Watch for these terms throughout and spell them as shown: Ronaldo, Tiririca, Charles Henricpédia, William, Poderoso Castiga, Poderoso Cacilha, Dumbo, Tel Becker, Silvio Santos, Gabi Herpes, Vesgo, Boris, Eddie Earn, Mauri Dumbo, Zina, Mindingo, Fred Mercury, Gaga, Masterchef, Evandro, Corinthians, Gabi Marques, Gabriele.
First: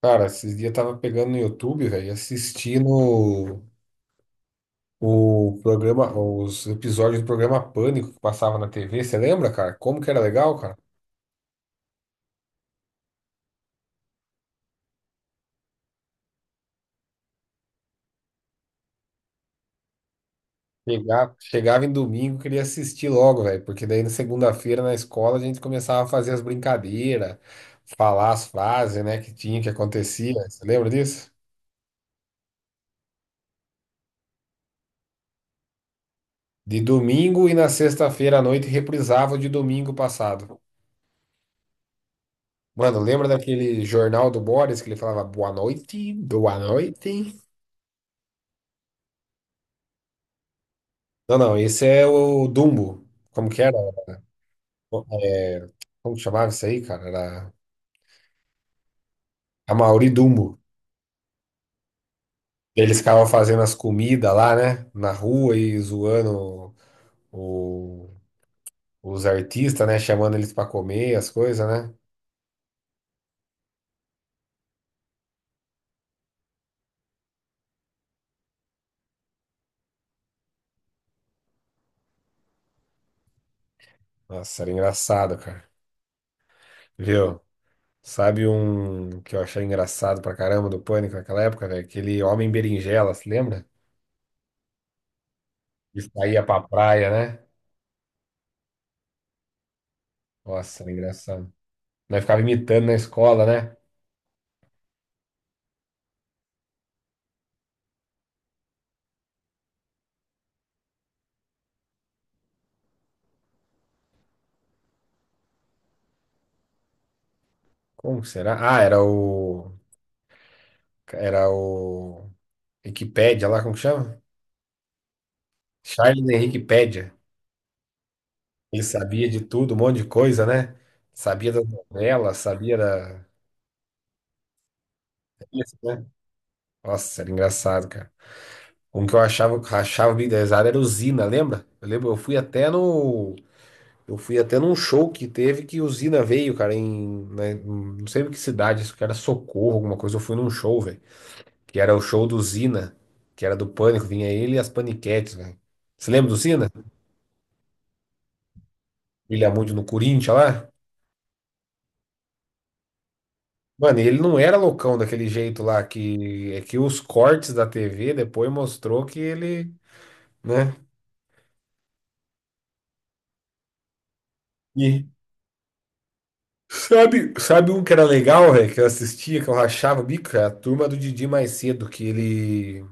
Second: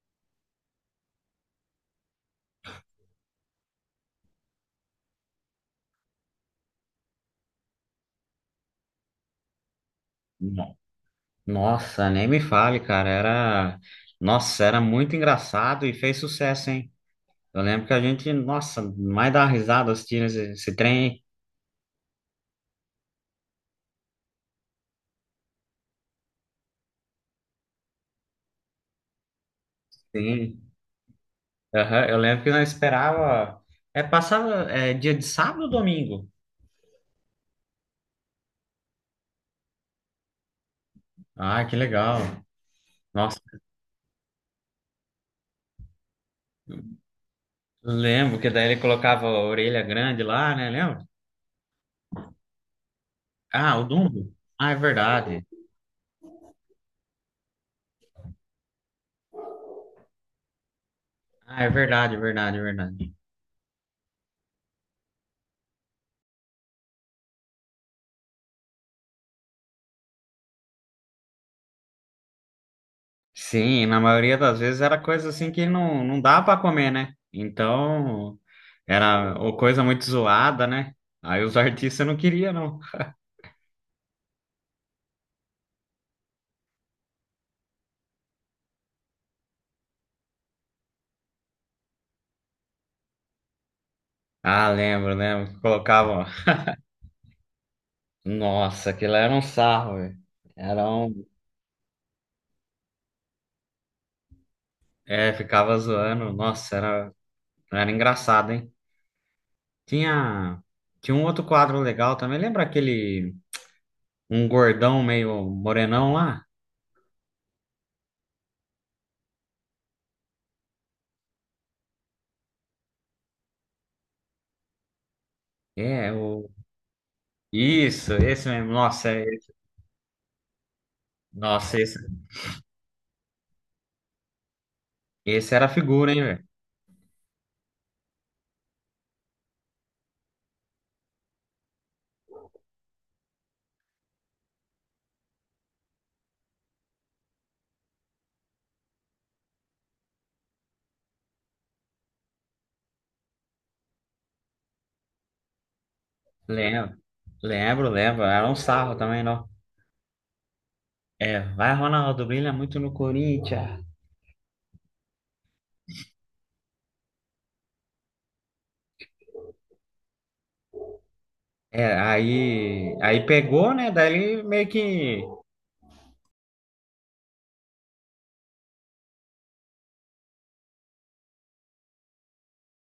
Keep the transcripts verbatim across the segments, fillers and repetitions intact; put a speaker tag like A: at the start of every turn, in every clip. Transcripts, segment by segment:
A: Cara, esses dias eu tava pegando no YouTube, velho, assistindo o programa, os episódios do programa Pânico que passava na T V. Você lembra, cara? Como que era legal, cara?
B: No- Nossa, nem me fale, cara. Era, nossa, era muito engraçado e fez sucesso, hein? Eu lembro que a gente, nossa, mais dá risada assistindo esse, esse trem.
A: Chegava, chegava em domingo, queria assistir logo, velho, porque daí na segunda-feira na escola a gente começava a fazer as brincadeiras, falar as frases, né, que tinha, que acontecia. Você
B: Sim.
A: lembra disso?
B: Aham, eu lembro que nós esperava, é, passava, é, dia de sábado ou domingo?
A: De domingo, e na sexta-feira à noite reprisava o de domingo passado.
B: Ah, que legal.
A: Mano, lembra
B: Nossa,
A: daquele jornal do Boris que ele falava boa noite, boa noite?
B: lembro que daí ele colocava a orelha grande lá, né? Lembra?
A: Não, não, esse é o Dumbo. Como que era?
B: Ah, o Dumbo. Ah, é verdade.
A: Como que chamava isso aí, cara? Era a Mauri Dumbo.
B: Ah, é verdade, é verdade, é
A: Eles
B: verdade.
A: ficavam fazendo as comidas lá, né? Na rua e zoando o- os artistas, né? Chamando eles pra comer as coisas, né?
B: Sim, na maioria das vezes era coisa assim que não, não dá para comer, né? Então, era ou coisa muito zoada, né? Aí os artistas não queriam, não.
A: Nossa, era engraçado, cara. Viu? Sabe um que eu achei engraçado pra caramba do Pânico naquela época, velho? Aquele homem berinjela, se lembra?
B: Ah, lembro, lembro. Que
A: Que
B: colocavam.
A: saía pra praia, né?
B: Nossa, aquilo era um sarro, velho.
A: Nossa,
B: Era
A: era
B: um.
A: engraçado. Nós ficava imitando na escola, né?
B: É, ficava zoando. Nossa, era, era engraçado, hein? Tinha. Tinha um outro quadro legal também. Lembra aquele. Um gordão meio morenão lá?
A: Como que será? Ah, era o. Era o Wikipédia lá, como que chama?
B: É,
A: Charles
B: o.
A: Henricpédia.
B: Isso, esse mesmo.
A: Ele
B: Nossa, é-
A: sabia de tudo, um monte de coisa, né? Sabia das
B: nossa, esse,
A: novelas, sabia da. É
B: esse era a
A: isso, né?
B: figura, hein, velho?
A: Nossa, era engraçado, cara. Um que eu achava, achava bem desenhado era o Zina, lembra? Eu lembro, eu fui até no. Eu fui até num show que teve que o Zina veio, cara, em. Né, não sei em que cidade, isso que era Socorro, alguma coisa. Eu fui num show, velho. Que era o show do Zina, que era do Pânico, vinha ele e as Paniquetes, velho. Você lembra do Zina?
B: Lembro, lembro, lembro. Era um sarro também, não.
A: William no Corinthians lá.
B: É, vai, Ronaldo, brilha muito no Corinthians.
A: Mano, e ele não era loucão daquele jeito lá, que é que os cortes da T V depois mostrou que ele, né?
B: É, aí, aí pegou, né? Daí ele meio
A: E
B: que.
A: sabe, sabe um que era legal, velho, que eu assistia, que eu rachava o bico, cara? A turma do Didi mais cedo, que ele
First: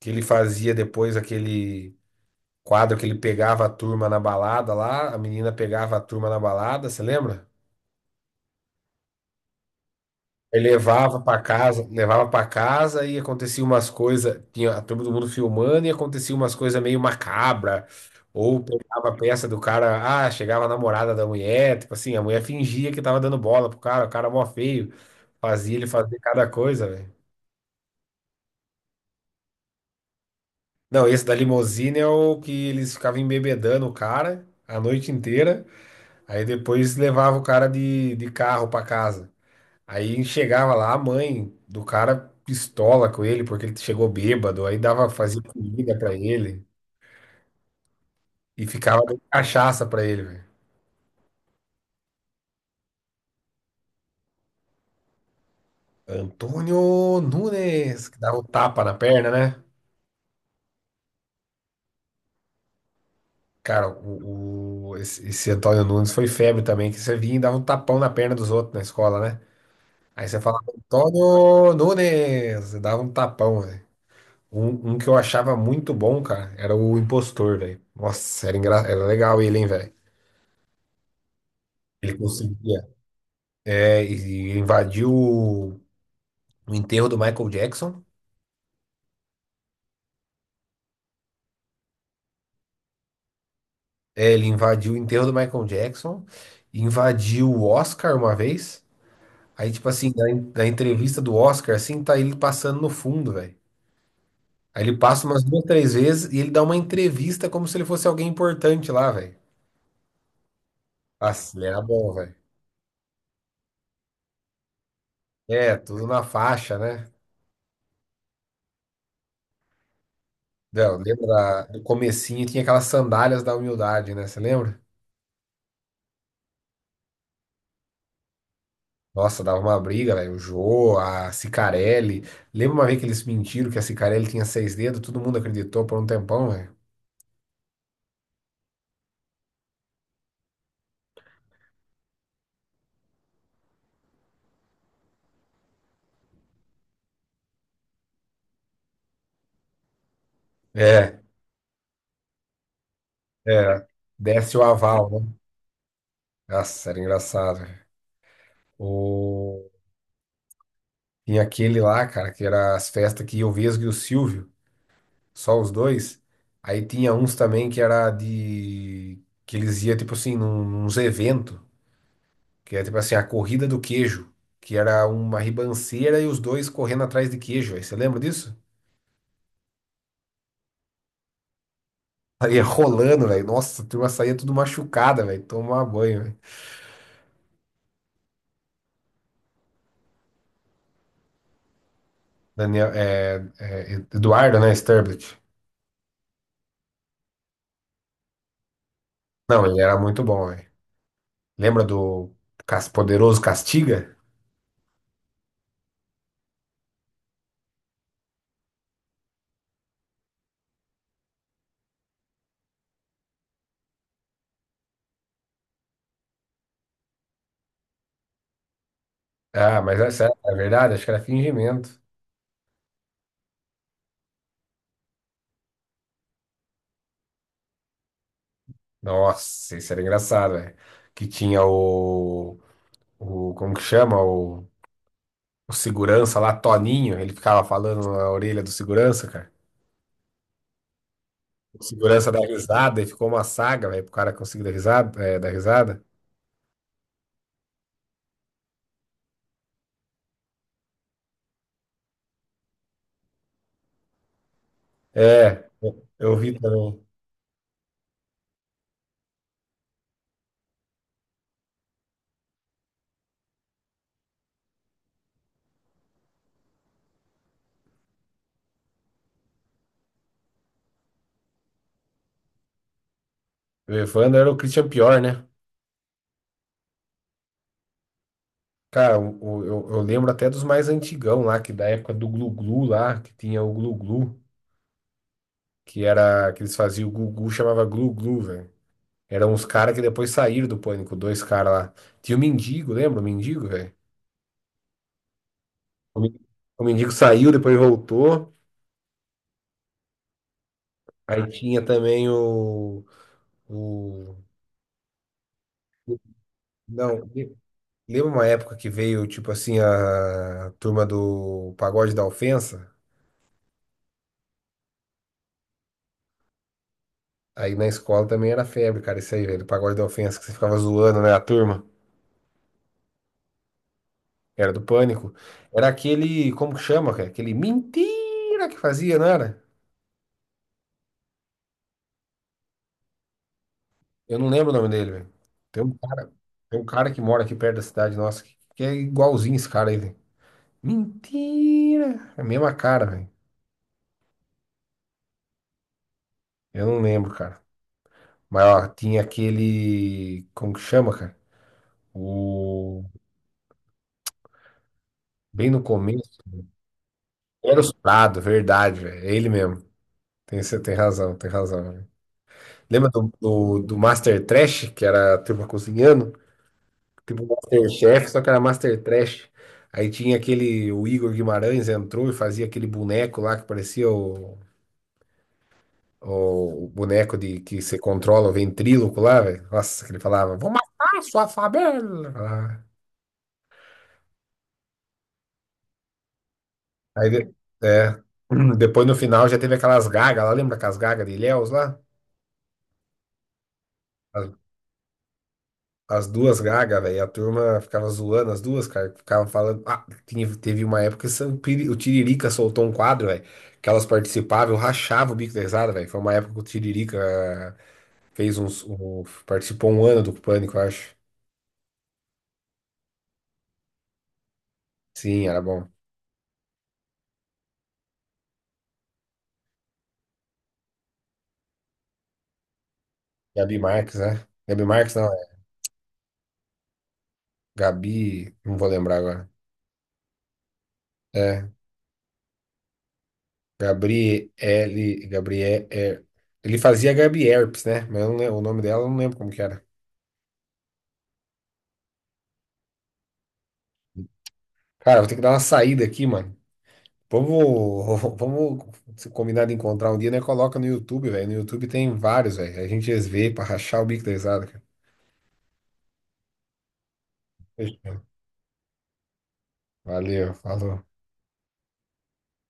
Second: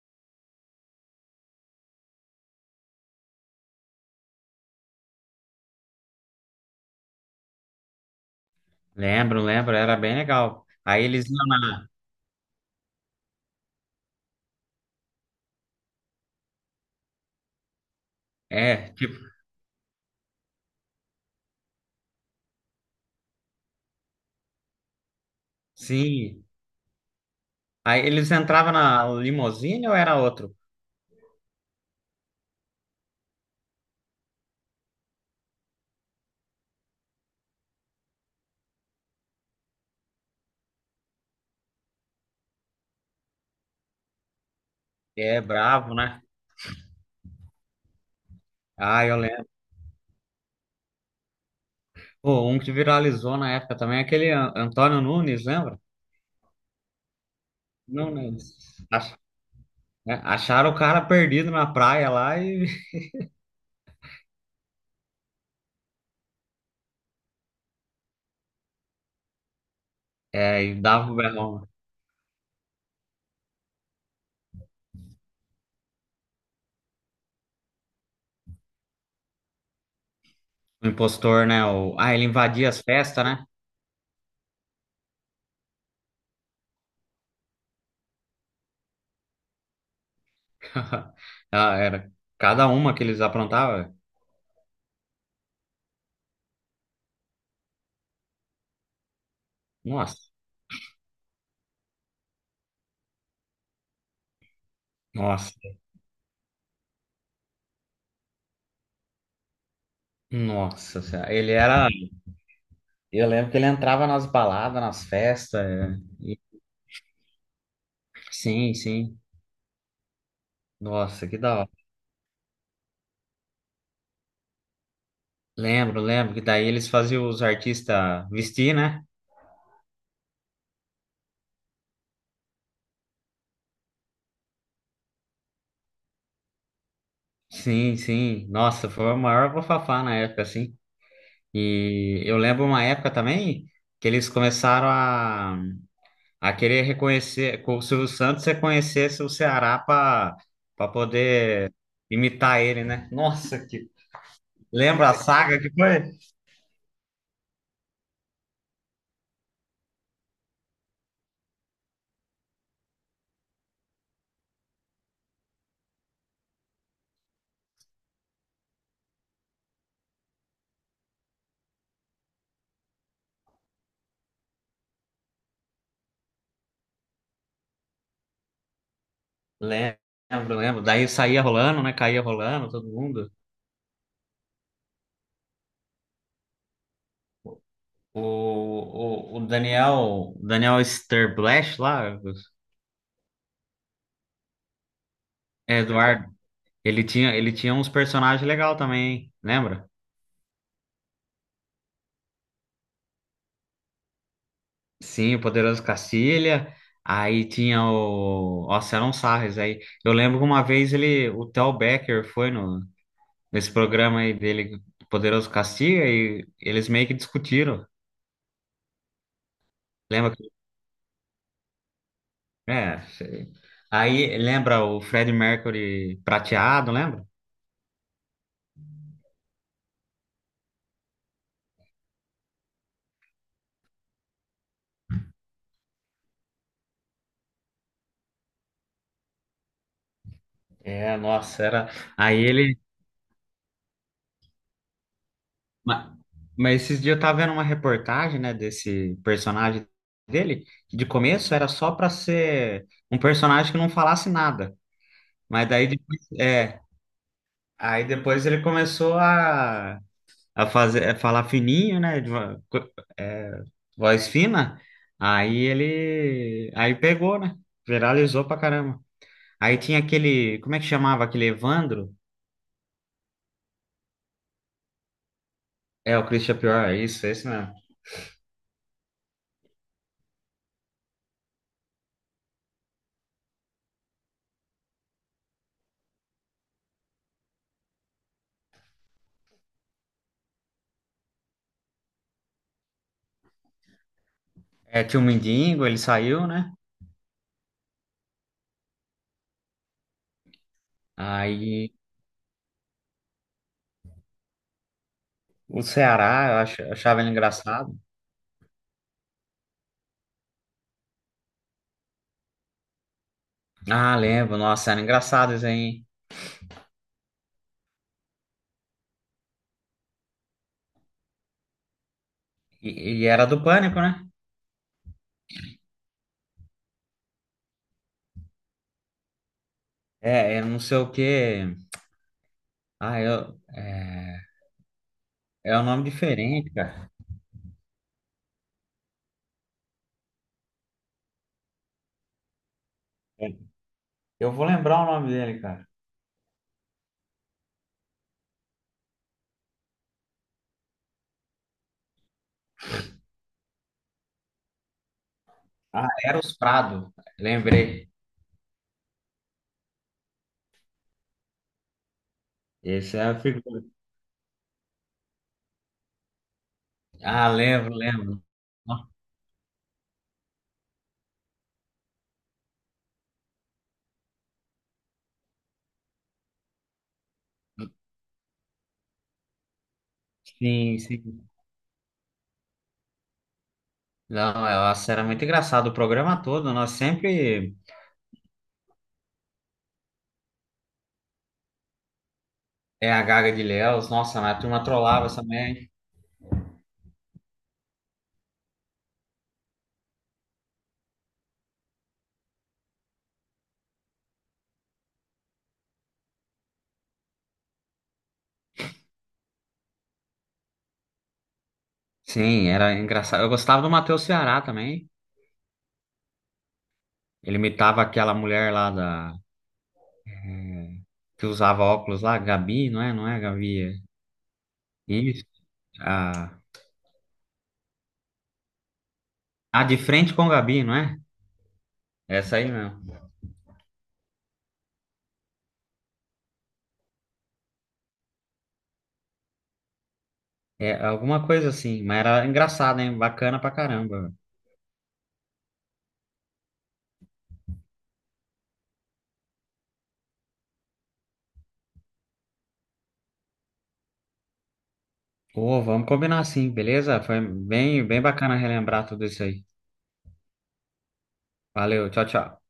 A: que ele fazia depois aquele quadro que ele pegava a turma na balada lá, a menina pegava a turma na balada, você lembra?
B: Lembro, lembro, era bem
A: Aí
B: legal. Aí
A: levava
B: eles
A: pra
B: iam
A: casa,
B: na.
A: levava para casa e acontecia umas coisas, tinha a turma do mundo filmando e acontecia umas coisas meio macabra. Ou
B: É,
A: pegava a
B: tipo,
A: peça do cara, ah, chegava a namorada da mulher, tipo assim, a mulher fingia que tava dando bola pro cara, o cara mó feio, fazia ele fazer
B: sim.
A: cada coisa, velho.
B: Aí eles entravam na limusine ou era outro?
A: Não, esse da limusine é o que eles ficavam embebedando o cara a noite inteira, aí depois levava o cara de, de carro pra casa. Aí chegava lá a mãe do cara pistola com ele porque ele chegou bêbado, aí dava
B: É,
A: fazia
B: bravo,
A: comida pra
B: né?
A: ele e ficava
B: Ah, eu
A: dando
B: lembro.
A: cachaça pra ele, velho.
B: Pô, um que viralizou na época também, aquele An- Antônio Nunes, lembra?
A: Antônio Nunes, que dava um
B: Nunes.
A: tapa na
B: Ach-
A: perna, né?
B: é, Acharam o cara perdido na praia lá e.
A: Cara, o, o- esse, esse Antônio Nunes foi febre também, que você vinha e dava um tapão na perna dos outros na escola, né? Aí você
B: É,
A: falava,
B: e dava o berrão.
A: Antônio Nunes, você dava um tapão, velho. Um, um que eu achava muito bom, cara, era o impostor, velho. Nossa, era, engra... era legal ele, hein, velho.
B: O impostor, né? O... Ah,
A: Ele
B: ele invadia as
A: conseguia.
B: festas, né?
A: É, e invadiu o o enterro do Michael Jackson.
B: Ah, era cada uma que eles aprontavam.
A: É, ele invadiu o enterro do Michael Jackson, invadiu o Oscar uma vez. Aí, tipo assim,
B: Nossa,
A: na, en- na entrevista do Oscar, assim, tá ele passando no fundo, velho. Aí ele passa umas
B: nossa,
A: duas, três vezes e ele dá uma entrevista como se ele fosse alguém importante lá, velho.
B: nossa senhora. Ele
A: Nossa, ele era
B: era.
A: bom, velho.
B: Eu lembro que ele entrava nas baladas, nas festas.
A: É,
B: é,
A: tudo na
B: e-
A: faixa, né?
B: Sim, sim.
A: Não,
B: Nossa, que da
A: lembra do
B: hora.
A: comecinho, tinha aquelas sandálias da humildade, né? Você lembra?
B: Lembro, lembro que daí eles faziam os artistas vestir, né?
A: Nossa, dava uma briga, velho. O Jô, a Cicarelli. Lembra uma vez que eles mentiram que a Cicarelli tinha seis dedos? Todo mundo acreditou por um tempão, velho.
B: Sim, sim. Nossa, foi o maior bafafá na época, assim. E eu lembro uma época também que eles começaram a a querer reconhecer, com o Silvio Santos reconhecesse o Ceará para para
A: É,
B: poder imitar ele, né? Nossa,
A: é.
B: que
A: Desce o
B: lembra
A: aval,
B: a
A: né?
B: saga que foi?
A: Nossa, era engraçado, velho. O... Tinha aquele lá, cara, que era as festas que ia o Vesgo e o Silvio, só os dois. Aí tinha uns também que era de. Que eles iam, tipo assim, num, uns eventos, que era tipo assim, a corrida do queijo, que era uma ribanceira e os dois correndo atrás de queijo, velho. Você lembra disso?
B: Lembro, lembro. Daí saía rolando, né? Caía
A: Saía
B: rolando todo
A: rolando,
B: mundo.
A: velho. Nossa, a turma saía tudo machucada, velho. Tomar banho, velho.
B: O, o, o Daniel, Daniel Sterblash lá,
A: Daniel, é, é, Eduardo, né? Sturbridge.
B: é, Eduardo, ele tinha, ele tinha uns personagens legais também, hein?
A: Não, ele
B: Lembra?
A: era muito bom, velho. Lembra do Cas- Poderoso Castiga?
B: Sim, o Poderoso Cacilha. Aí tinha o. Nossa, eram sarres aí. Eu lembro que uma vez ele, o Tel Becker foi no, nesse programa aí dele, Poderoso Castiga, e eles meio que discutiram.
A: Ah, mas essa
B: Lembra que.
A: é verdade, acho que era fingimento.
B: É, sei. Aí lembra o Fred Mercury prateado, lembra?
A: Nossa, isso era engraçado, velho. Que tinha o, o. Como que chama? O, o segurança lá, Toninho. Ele ficava falando na orelha do segurança, cara.
B: É, nossa,
A: O
B: era.
A: segurança
B: Aí
A: dá
B: ele.
A: risada e ficou uma saga, velho, pro cara conseguir dar risada, é, dar risada.
B: ma- Mas esses dias eu tava vendo uma reportagem, né, desse personagem dele, que de começo era só pra ser um personagem que não falasse nada.
A: É,
B: Mas daí depois,
A: eu vi
B: é,
A: também.
B: aí depois ele começou a a fazer, a falar fininho, né? de vo- co- é, Voz fina. Aí ele, aí pegou, né? Viralizou pra caramba. Aí tinha aquele, como é que chamava aquele Evandro?
A: O Evandro era o Christian Pior, né?
B: É, o Christian Pior, é isso, é isso mesmo.
A: Cara, o, o- eu, eu lembro até dos mais antigão lá, que da época do Glu Glu lá, que tinha o Glu Glu, que era, que eles faziam o Gugu, chamava Glu Glu, velho. Eram uns caras que depois saíram do Pânico, dois caras lá. Tinha o Mendigo, lembra o Mendigo, velho?
B: É, tinha o Mindingo, ele
A: O Men-
B: saiu, né?
A: o Mendigo saiu, depois voltou. Aí tinha
B: Aí
A: também o, o...
B: o Ceará, eu ach- eu
A: Não,
B: achava ele
A: le-
B: engraçado.
A: lembra uma época que veio, tipo assim, a turma do Pagode da Ofensa?
B: Ah, lembro, nossa, era engraçado isso aí, hein?
A: Aí na escola também era febre, cara, isso aí, velho. Pagode da Ofensa, que você ficava zoando, né? A turma
B: E, e era do Pânico, né?
A: era do Pânico. Era aquele, como que chama, cara? Aquele mentira que fazia, não era?
B: É, eu não sei o quê. Ah, eu,
A: Eu
B: é,
A: não lembro o nome dele, velho.
B: É
A: Tem
B: um
A: um
B: nome
A: cara,
B: diferente,
A: tem um
B: cara.
A: cara que mora aqui perto da cidade nossa que, que é igualzinho esse cara aí, velho. Mentira! É a mesma cara, velho.
B: Eu vou lembrar o nome dele, cara.
A: Eu não lembro, cara. Mas, ó, tinha aquele, como que chama, cara? O. Bem no
B: Ah,
A: começo.
B: Eros Prado,
A: Era o
B: lembrei.
A: Prado, verdade, velho. É ele mesmo. Tem, você tem razão, tem razão. Lembra
B: Esse é
A: do,
B: a
A: do,
B: figura.
A: do Master Trash, que era a turma cozinhando? Tipo
B: Ah, lembro,
A: Masterchef, só
B: lembro.
A: que era Master Trash. Aí tinha aquele, o Igor Guimarães entrou e fazia aquele boneco lá que parecia o, o boneco de que você controla o ventríloco lá, velho. Nossa, que ele falava, vou
B: Sim,
A: matar a sua
B: sim.
A: favela. Ah,
B: Não, é, nossa, era muito engraçado o programa todo. Nós
A: Aí, de-
B: sempre
A: é, depois no final já teve aquelas gagas lá, lembra aquelas gagas de Ilhéus lá?
B: é a Gaga de Léus. Nossa, mas a turma trollava também.
A: As duas Gaga, velho, a turma ficava zoando as duas, cara, ficavam falando, ah, tinha- teve uma época que Sam Piri- o Tiririca soltou um quadro, velho, que elas participavam, eu rachava o bico da risada, velho, foi uma época que o Tiririca fez uns, um- participou um ano do Pânico, eu acho,
B: Sim, era engraçado. Eu gostava do Matheus Ceará também.
A: sim, era bom,
B: Ele imitava aquela mulher lá da que usava óculos lá, Gabi, não é? Não é,
A: Gabi
B: Gabi?
A: Marques, né, Gabi Marques
B: É
A: não,
B: isso.
A: é
B: A,
A: Gabi, não vou lembrar agora,
B: a de frente com Gabi, não é?
A: é,
B: Essa aí mesmo.
A: Gabriele, Gabriel, é, ele fazia Gabi Herpes, né, mas eu não lem- o nome dela eu não lembro como que era.
B: É alguma coisa assim, mas era engraçado, hein? Bacana pra caramba.
A: Cara, vou ter que dar uma saída aqui, mano. Vamos, vamos se combinar de encontrar um dia, né? Coloca no YouTube, velho. No YouTube tem vários, velho. A gente vê pra rachar o bico da risada, cara.
B: Pô, vamos combinar sim, beleza? Foi bem,
A: Fechou.
B: bem bacana relembrar tudo isso aí.
A: Valeu, falou.
B: Valeu, tchau, tchau.